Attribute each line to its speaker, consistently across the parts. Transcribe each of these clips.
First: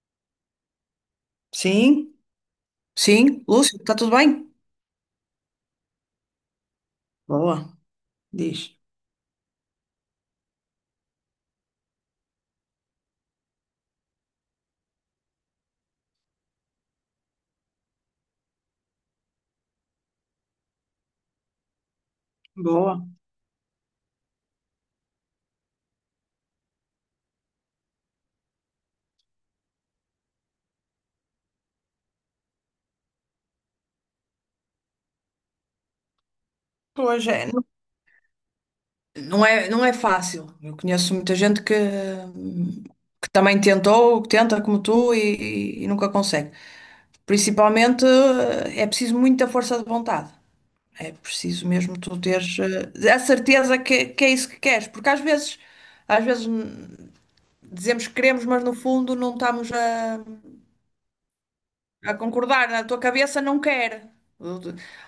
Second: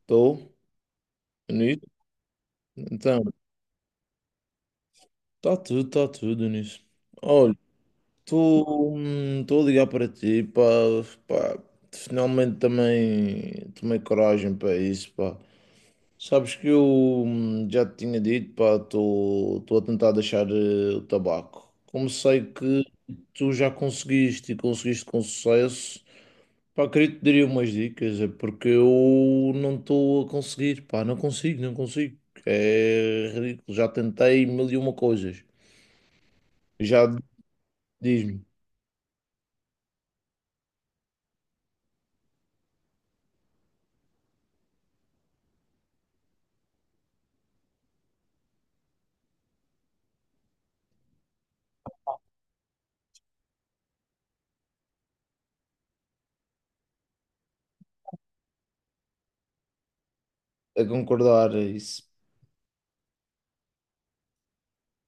Speaker 1: Estou nisso.
Speaker 2: Sim,
Speaker 1: Então,
Speaker 2: sim. Lúcio, está tudo bem?
Speaker 1: está tudo nisso. Olha,
Speaker 2: Boa, diz.
Speaker 1: estou a ligar para ti, pá, pá, finalmente também tomei coragem para isso, pá. Sabes que eu já te tinha dito, pá, estou a tentar deixar o tabaco. Como sei que
Speaker 2: Boa.
Speaker 1: tu já conseguiste e conseguiste com sucesso, pá, queria te daria umas dicas, é porque eu não estou a conseguir, pá, não consigo, não consigo. É ridículo, já tentei mil e uma coisas. Já
Speaker 2: Pois é, não
Speaker 1: diz-me
Speaker 2: não é, não é fácil. Eu conheço muita gente que também tentou, que tenta como tu e nunca consegue. Principalmente é preciso muita força de vontade. É preciso mesmo tu teres a certeza que é isso que queres. Porque às vezes, às vezes, dizemos que queremos, mas no fundo não estamos a
Speaker 1: a concordar a isso.
Speaker 2: a concordar, a tua cabeça não quer.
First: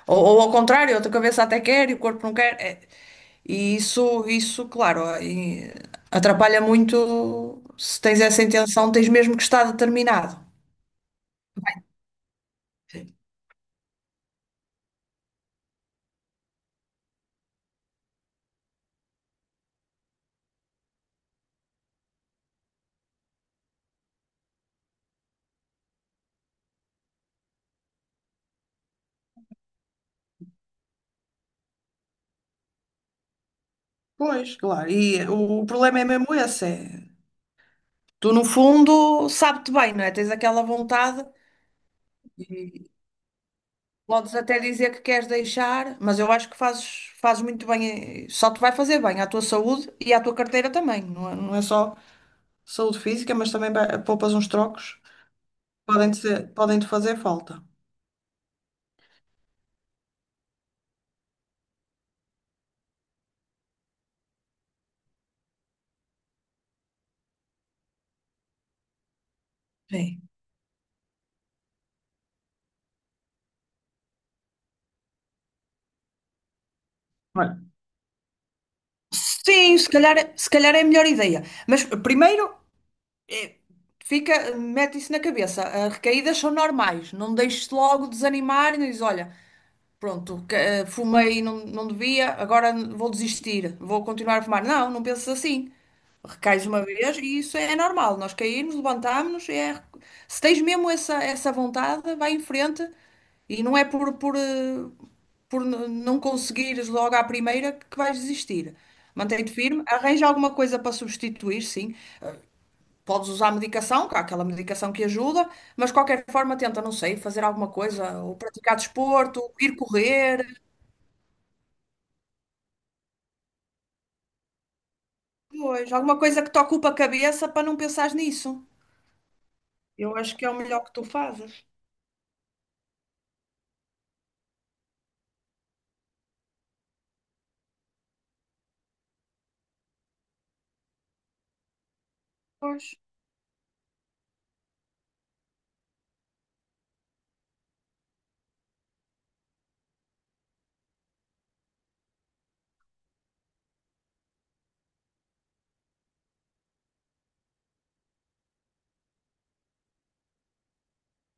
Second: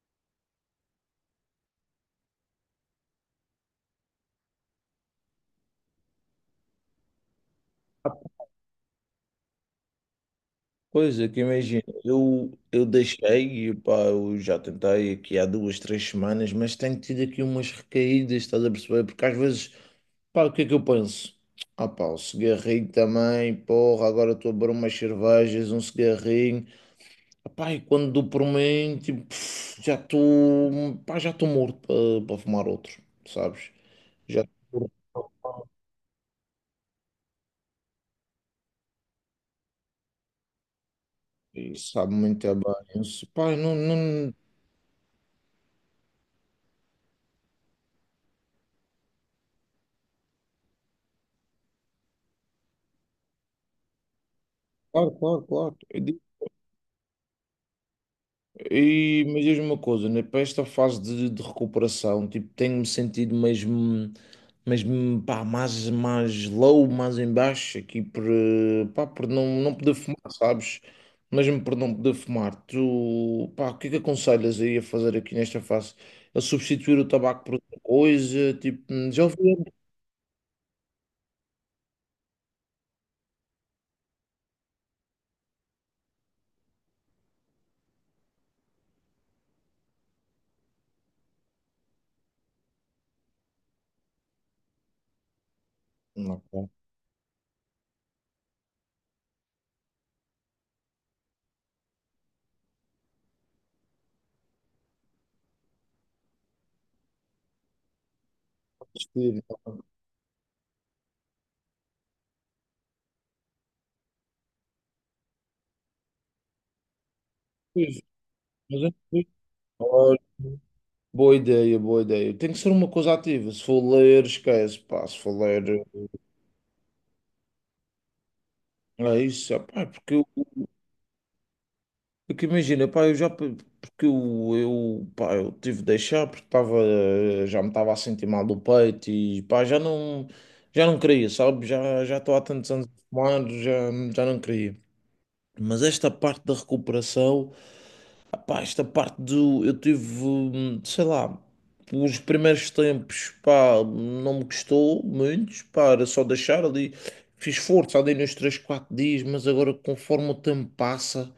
Speaker 2: Ou ao contrário, a tua cabeça até quer e o corpo não quer. É. E isso, claro, e atrapalha muito se tens essa intenção, tens mesmo que estar determinado.
Speaker 1: Pois é, que imagina, eu
Speaker 2: Sim.
Speaker 1: deixei, e, pá, eu já tentei aqui há duas, três semanas, mas tenho tido aqui umas recaídas, estás a perceber? Porque às vezes, pá, o que é que eu penso? Ah, pá, o cigarrinho também, porra, agora estou a beber umas cervejas, um cigarrinho. Pá, e quando dou por mim, tipo, pff, já estou, pá, já estou morto para fumar outro, sabes? Já
Speaker 2: Pois, claro.
Speaker 1: estou
Speaker 2: E
Speaker 1: morto
Speaker 2: o problema é mesmo esse. É... Tu, no fundo, sabe-te bem, não é? Tens aquela vontade
Speaker 1: e sabe muito bem.
Speaker 2: e
Speaker 1: Eu disse, pá, não, não,
Speaker 2: podes até dizer que queres deixar, mas eu acho que fazes, fazes muito bem, só te vai fazer bem à tua saúde e à tua carteira também, não é, não é só. Saúde física, mas também ba- poupas uns trocos,
Speaker 1: claro, claro, claro.
Speaker 2: podem te, ser- podem te fazer falta.
Speaker 1: E mas diz-me uma coisa, né? Para esta fase de recuperação, tipo, tenho-me sentido mesmo, mesmo pá, mais, mais low, mais em baixo, aqui por, pá, por não, não poder fumar,
Speaker 2: Sim.
Speaker 1: sabes? Mesmo por não poder fumar, tu, pá, o que é que aconselhas aí a fazer aqui nesta fase? A substituir o tabaco por
Speaker 2: Olha,
Speaker 1: outra coisa? Tipo, já ouvi.
Speaker 2: sim, se calhar, é, se calhar é a melhor ideia. Mas primeiro, eh, fica, mete isso na cabeça. As recaídas são normais. Não deixes logo desanimar e diz, olha, pronto, que- fumei e não, não devia, agora vou desistir, vou continuar a fumar. Não, não penses assim.
Speaker 1: Não,
Speaker 2: Recais
Speaker 1: não,
Speaker 2: uma vez e isso é normal. Nós caímos, levantámos-nos. É... Se tens mesmo essa, essa vontade, vai em frente e não é por, por n- não conseguires logo à primeira que vais desistir. Mantém-te
Speaker 1: não.
Speaker 2: firme, arranja alguma coisa para substituir, sim. Podes usar medicação, que há aquela medicação que ajuda, mas de qualquer forma tenta, não sei, fazer alguma
Speaker 1: Pois,
Speaker 2: coisa, ou praticar
Speaker 1: mas é-
Speaker 2: desporto, ir
Speaker 1: olha,
Speaker 2: correr.
Speaker 1: boa ideia, boa ideia. Tem que ser uma coisa ativa. Se for ler, esquece, pá. Se for ler.
Speaker 2: Pois, alguma coisa que te ocupa a cabeça para não pensares nisso.
Speaker 1: É isso, ah, pá, porque,
Speaker 2: Eu
Speaker 1: eu,
Speaker 2: acho que é o melhor que tu fazes.
Speaker 1: porque imagina, pá, porque eu, pá, eu tive de deixar porque estava, já me estava a sentir mal do peito e pá, já não queria, sabe? Já estou há tantos
Speaker 2: Pois.
Speaker 1: anos a fumar, já, já não queria. Mas esta parte da recuperação, ah, pá, esta parte do, eu tive, sei lá, os primeiros tempos, pá, não me custou muito, pá, era só deixar ali. Fiz força ali nos 3 4 dias, mas agora conforme o tempo passa.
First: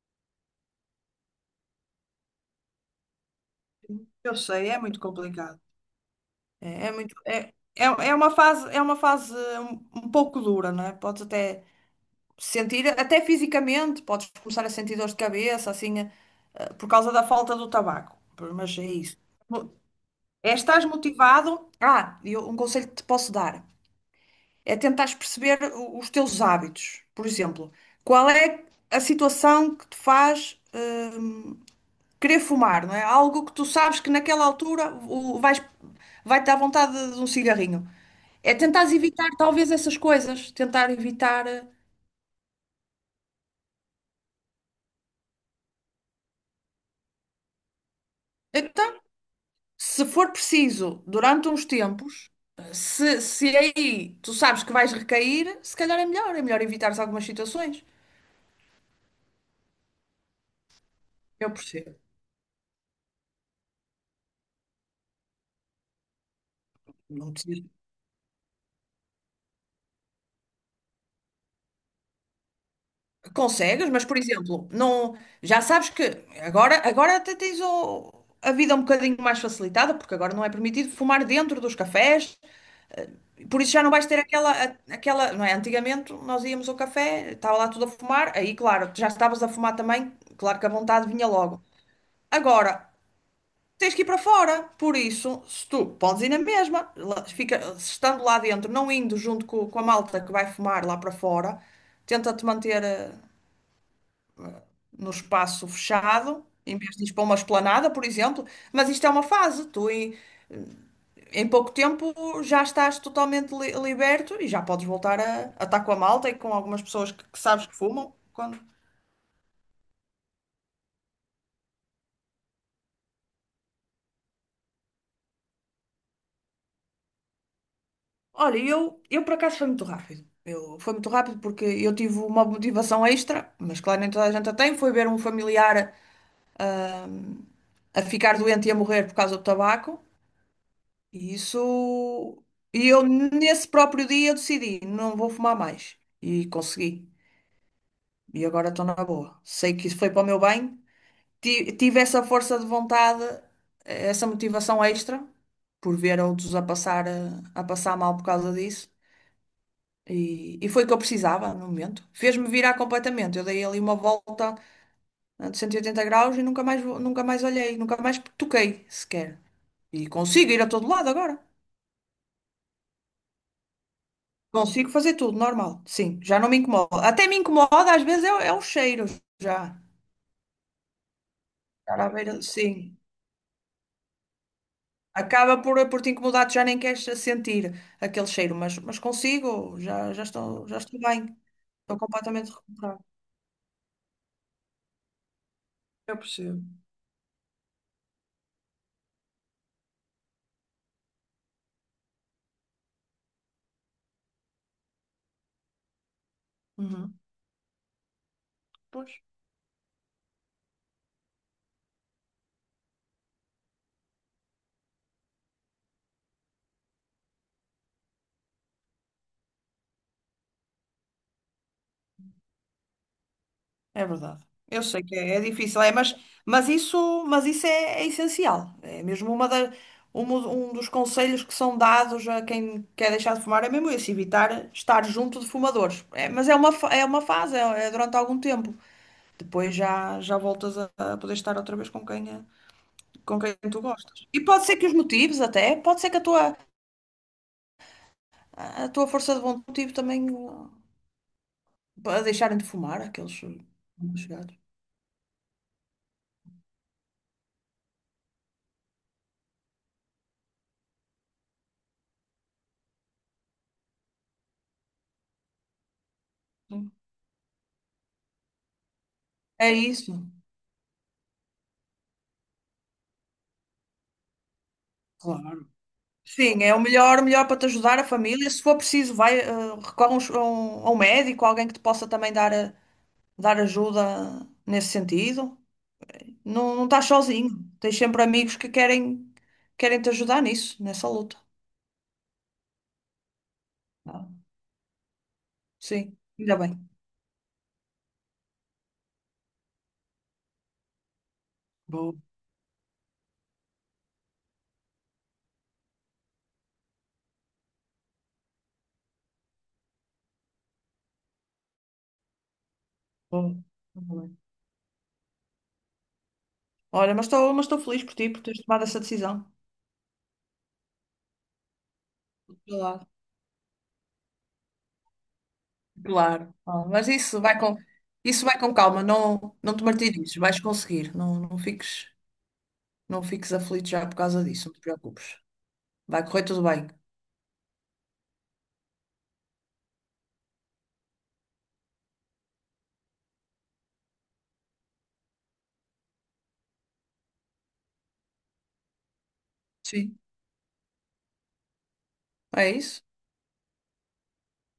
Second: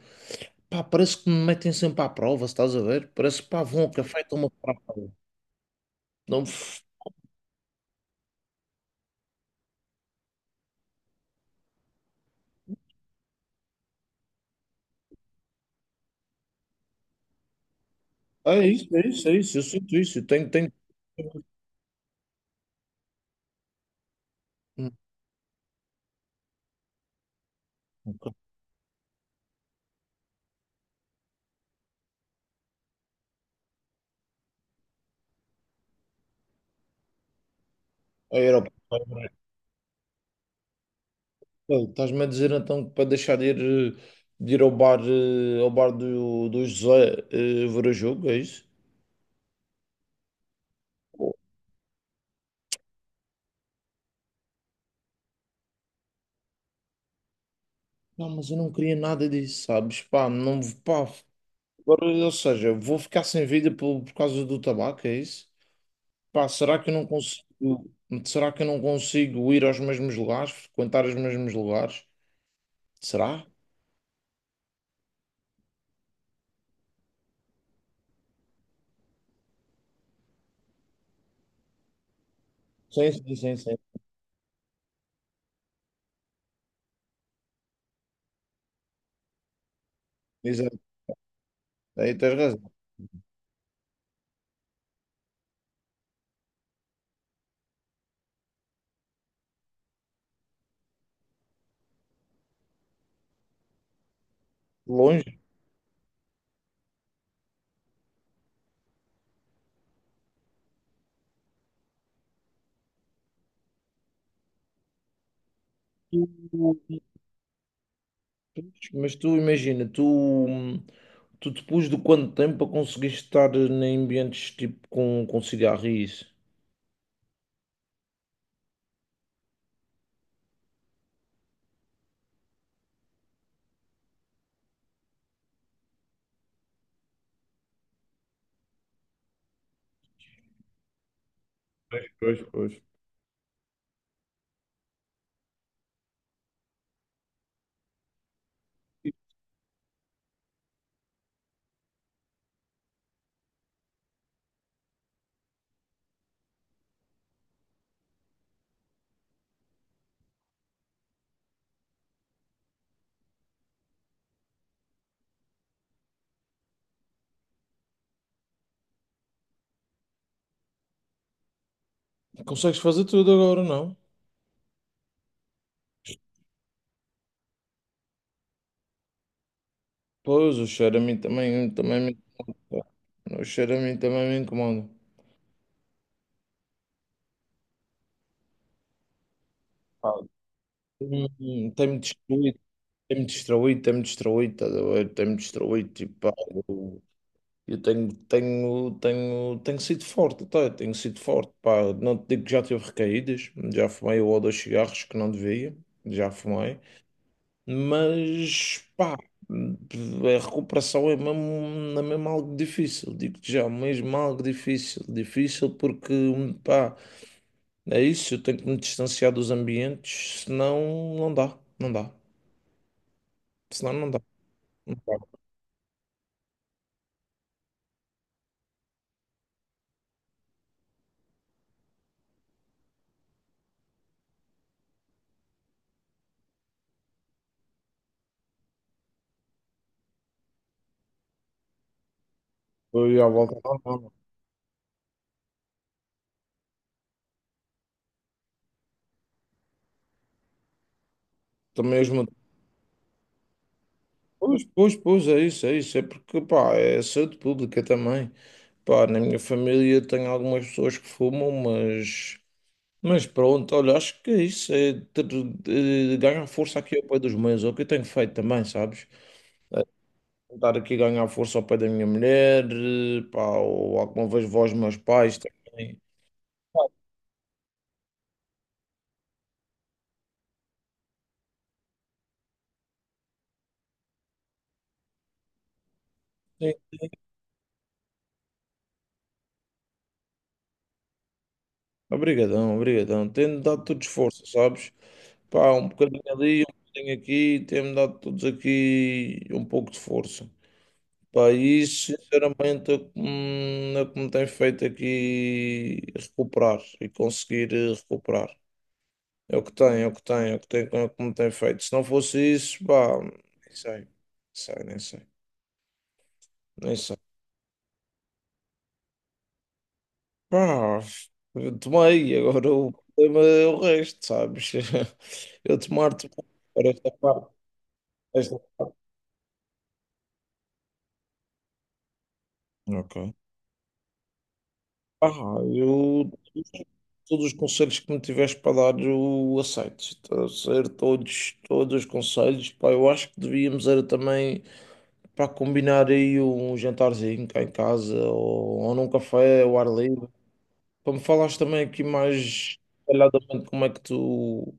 Speaker 1: Pá, parece que me metem sempre à prova, se estás a ver? Parece que pá, vão ao café e
Speaker 2: Eu
Speaker 1: estão-me a
Speaker 2: sei,
Speaker 1: pôr à
Speaker 2: é muito
Speaker 1: prova.
Speaker 2: complicado.
Speaker 1: Não, f-
Speaker 2: É, é muito, é, é, é uma fase um, um pouco dura, não é? Podes até sentir, até fisicamente, podes começar a sentir dores de cabeça, assim, por causa da falta do tabaco.
Speaker 1: é
Speaker 2: Mas é
Speaker 1: isso, é
Speaker 2: isso.
Speaker 1: isso, é isso, eu
Speaker 2: Mo-
Speaker 1: sinto isso, eu tenho,
Speaker 2: é,
Speaker 1: tenho...
Speaker 2: estás motivado? Ah, e eu- um conselho que te posso dar é
Speaker 1: Hum,
Speaker 2: tentares perceber o- os teus hábitos. Por exemplo, qual é a situação que te faz querer fumar, não é? Algo que tu sabes que naquela altura o- vais, vai-te dar vontade de um cigarrinho. É tentar
Speaker 1: aeroporto.
Speaker 2: evitar talvez essas coisas, tentar evitar.
Speaker 1: Estás-me a dizer então que para deixar de ir, eh, de ir ao bar, ao bar do, do José ver o jogo, é isso?
Speaker 2: Então, se for preciso,
Speaker 1: Pô,
Speaker 2: durante uns tempos, se aí tu sabes que vais recair, se calhar é melhor evitares algumas situações.
Speaker 1: não, mas eu não queria nada disso, sabes? Pá, não, pá,
Speaker 2: Eu percebo.
Speaker 1: agora, ou seja, vou ficar sem vida por causa do tabaco, é isso? Pá, será que eu não
Speaker 2: Não
Speaker 1: consigo,
Speaker 2: preciso.
Speaker 1: será que eu não consigo ir aos mesmos lugares, frequentar os mesmos lugares? Será?
Speaker 2: Consegues, mas por exemplo, não, já sabes que agora, agora até tens o- a vida um bocadinho mais facilitada, porque agora não é permitido fumar dentro dos cafés.
Speaker 1: Sim, sim, sim,
Speaker 2: Por isso
Speaker 1: sim.
Speaker 2: já não vais ter aquela, a- aquela, não é? Antigamente nós íamos ao café, estava lá tudo a fumar, aí claro, tu já estavas a fumar também, claro que a
Speaker 1: Exato.
Speaker 2: vontade vinha logo.
Speaker 1: Aí tens razão.
Speaker 2: Agora, tens que ir para fora, por isso, se tu podes ir na mesma, lá- fica, se estando lá dentro, não indo junto co- com, a malta que vai fumar lá para fora, tenta-te manter no
Speaker 1: Longe,
Speaker 2: espaço fechado, em vez de ir para uma esplanada, por exemplo, mas isto é uma fase, tu, e- em pouco tempo já estás totalmente li- liberto e já podes voltar a estar com a malta e com algumas pessoas que sabes que fumam. Quando...
Speaker 1: mas tu imagina, tu, tu depois de quanto tempo a conseguiste estar em ambientes tipo com cigarro e isso?
Speaker 2: Olha, eu por acaso foi muito rápido. Eu, foi muito rápido porque eu tive uma motivação extra, mas claro, nem toda a gente a tem. Foi ver um familiar a ficar doente e a morrer por causa do tabaco. E
Speaker 1: Pois, pois,
Speaker 2: isso.
Speaker 1: pois.
Speaker 2: E eu, nesse próprio dia, eu decidi: não vou fumar mais. E consegui. E agora estou na boa. Sei que isso foi para o meu bem, ti- tive essa força de vontade, essa motivação extra, por ver outros a passar, a passar mal por causa disso. E foi o que eu precisava no momento. Fez-me virar completamente. Eu dei ali uma volta de 180 graus e nunca mais, vo- nunca mais olhei, nunca mais toquei sequer. E consigo ir a todo lado agora.
Speaker 1: Consegues fazer tudo agora, não?
Speaker 2: Consigo fazer tudo, normal. Sim, já não me incomoda. Até me incomoda, às vezes, é, o- é o cheiro já.
Speaker 1: Pois, o cheiro a mim também, também
Speaker 2: Estar à
Speaker 1: me,
Speaker 2: beira, sim.
Speaker 1: o cheiro a mim também me incomoda.
Speaker 2: Acaba por te incomodar, tu já nem queres sentir aquele cheiro, mas consigo, já, já estou bem, estou
Speaker 1: Tem-me
Speaker 2: completamente
Speaker 1: destruído.
Speaker 2: recuperada.
Speaker 1: Tem-me distraído, estás a ver? Tem-me distraído, tipo,
Speaker 2: Eu
Speaker 1: pá,
Speaker 2: percebo.
Speaker 1: eu, eu tenho, tenho, tenho, tenho sido forte, tá? Tenho sido forte, pá. Não te digo que já tive recaídas, já fumei um ou dois cigarros que não devia, já fumei,
Speaker 2: Uhum.
Speaker 1: mas,
Speaker 2: Pois,
Speaker 1: pá, a recuperação é mesmo algo difícil, digo-te já, mesmo algo difícil, difícil porque, pá, é isso, eu tenho que me distanciar dos ambientes, senão não dá, não dá, senão
Speaker 2: é
Speaker 1: não dá.
Speaker 2: verdade. Eu sei que é, é difícil, é, mas isso é, é essencial. É mesmo uma da, um, um dos conselhos que são dados a quem quer deixar de fumar, é mesmo esse, evitar estar junto de fumadores. É, mas é uma, fa- é uma fase, é, é durante algum tempo. Depois já, já voltas a poder estar outra vez com quem, é
Speaker 1: Foi à
Speaker 2: com quem
Speaker 1: volta
Speaker 2: tu
Speaker 1: normal.
Speaker 2: gostas. E pode ser que os motivos até, pode ser que a tua, a tua força de vontade também
Speaker 1: Também os
Speaker 2: a
Speaker 1: motores.
Speaker 2: deixarem de fumar aqueles chegados.
Speaker 1: Pois, pois, pois, é isso, é isso. É porque, pá, é saúde pública também. Pá, na minha família tenho algumas pessoas que fumam, mas. Mas pronto, olha, acho que é isso é ter, ganhar força
Speaker 2: Hum.
Speaker 1: aqui ao pé dos meus, é o que eu tenho feito também, sabes?
Speaker 2: É
Speaker 1: É
Speaker 2: isso.
Speaker 1: tentar aqui ganhar força ao pé da minha mulher, pá, ou alguma vez vós, meus pais
Speaker 2: Claro.
Speaker 1: também.
Speaker 2: Sim, é o
Speaker 1: Pá,
Speaker 2: melhor, melhor para te ajudar a família. Se for preciso, vai, recorre a um, a um- a um médico, alguém que te possa também dar, dar ajuda nesse sentido.
Speaker 1: sim,
Speaker 2: Não, não estás sozinho. Tens sempre amigos que querem, querem te ajudar nisso, nessa luta.
Speaker 1: obrigadão, obrigadão. Tem-me dado todo
Speaker 2: Ah,
Speaker 1: esforço, sabes? Pá, um
Speaker 2: sim,
Speaker 1: bocadinho
Speaker 2: ainda
Speaker 1: ali, um
Speaker 2: bem.
Speaker 1: bocadinho aqui, tem-me dado todos aqui um pouco de força. Pá, e isso,
Speaker 2: Boa,
Speaker 1: sinceramente, é o que me é o que me tem feito aqui recuperar e conseguir recuperar. É o que tem, é o que tem, é o que tem, é o que me tem feito. Se não fosse isso, pá, nem
Speaker 2: boa.
Speaker 1: sei, nem
Speaker 2: Ainda bem.
Speaker 1: sei, nem sei, nem
Speaker 2: Olha,
Speaker 1: sei.
Speaker 2: mas estou feliz por ti, por teres tomado essa decisão.
Speaker 1: Pá, eu tomei, agora o
Speaker 2: Claro,
Speaker 1: problema é o resto, sabes? Eu tomar-te.
Speaker 2: claro. Ah,
Speaker 1: Agora
Speaker 2: mas
Speaker 1: esta parte.
Speaker 2: isso vai
Speaker 1: Esta-
Speaker 2: com calma, não, não te martirizes, vais conseguir, não, não fiques, não
Speaker 1: Ok.
Speaker 2: fiques aflito já por causa disso, não te
Speaker 1: Ah,
Speaker 2: preocupes. Vai
Speaker 1: eu,
Speaker 2: correr tudo bem.
Speaker 1: todos os conselhos que me tiveres para dar, eu aceito. Está a ser todos, todos os conselhos. Pá, eu acho que devíamos era também para combinar aí um jantarzinho cá em casa ou num café ao ar
Speaker 2: Sim.
Speaker 1: livre. Para me falares também aqui
Speaker 2: É
Speaker 1: mais
Speaker 2: isso?
Speaker 1: detalhadamente como é que tu,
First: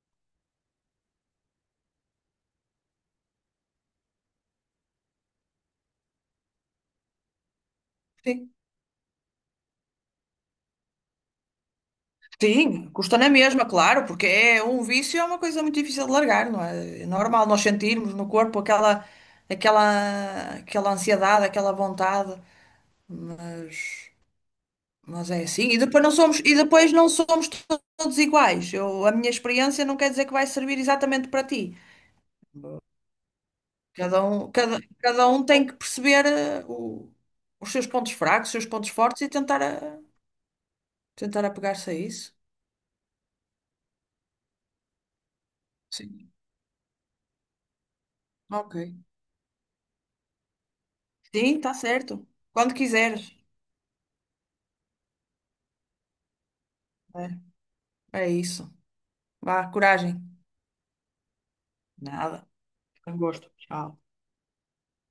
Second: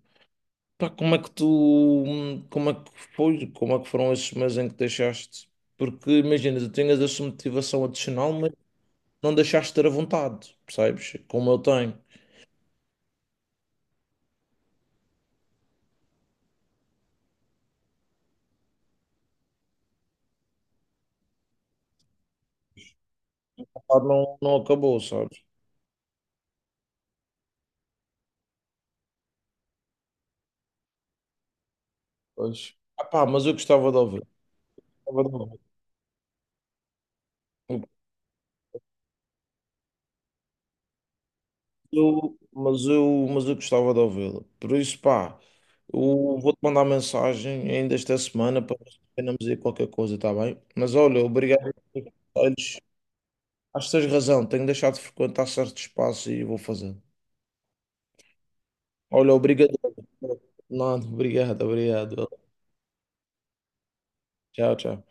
Speaker 1: pá, como é que tu, como é que foi, como é que foram esses meses em que deixaste? Porque imagina, tu tinhas essa motivação adicional, mas
Speaker 2: Sim.
Speaker 1: não deixaste de ter a vontade, percebes? Como eu tenho.
Speaker 2: Sim, custa na mesma, claro, porque é um vício é uma coisa muito difícil de largar, não é? É normal nós sentirmos no corpo aquela, aquela, aquela ansiedade, aquela vontade,
Speaker 1: A vontade
Speaker 2: mas
Speaker 1: não, não acabou,
Speaker 2: Mas
Speaker 1: sabes?
Speaker 2: é assim. E depois não somos, e depois não somos to- todos iguais. Eu, a minha experiência não quer dizer que vai servir exatamente para ti.
Speaker 1: Pois. Ah, pá, mas eu gostava de
Speaker 2: Cada
Speaker 1: ouvir.
Speaker 2: um, cada,
Speaker 1: Gostava
Speaker 2: cada
Speaker 1: de
Speaker 2: um
Speaker 1: ouvir.
Speaker 2: tem que perceber o- os seus pontos fracos, os seus pontos fortes e tentar, a- tentar apegar-se a isso.
Speaker 1: Eu, mas eu, mas eu gostava de ouvi-la. Por isso, pá, eu
Speaker 2: Sim,
Speaker 1: vou-te mandar mensagem ainda esta semana para
Speaker 2: ok.
Speaker 1: ver se combinamos aí qualquer coisa, está bem? Mas olha,
Speaker 2: Sim,
Speaker 1: obrigado
Speaker 2: está
Speaker 1: pelos
Speaker 2: certo. Quando
Speaker 1: conselhos.
Speaker 2: quiseres.
Speaker 1: Acho que tens razão, tenho deixado de frequentar certo espaço e vou fazer.
Speaker 2: É, é isso.
Speaker 1: Olha,
Speaker 2: Vá,
Speaker 1: obrigado.
Speaker 2: coragem.
Speaker 1: Não, obrigado, obrigado.
Speaker 2: Nada. Foi um gosto. Tchau.
Speaker 1: Tchau, tchau.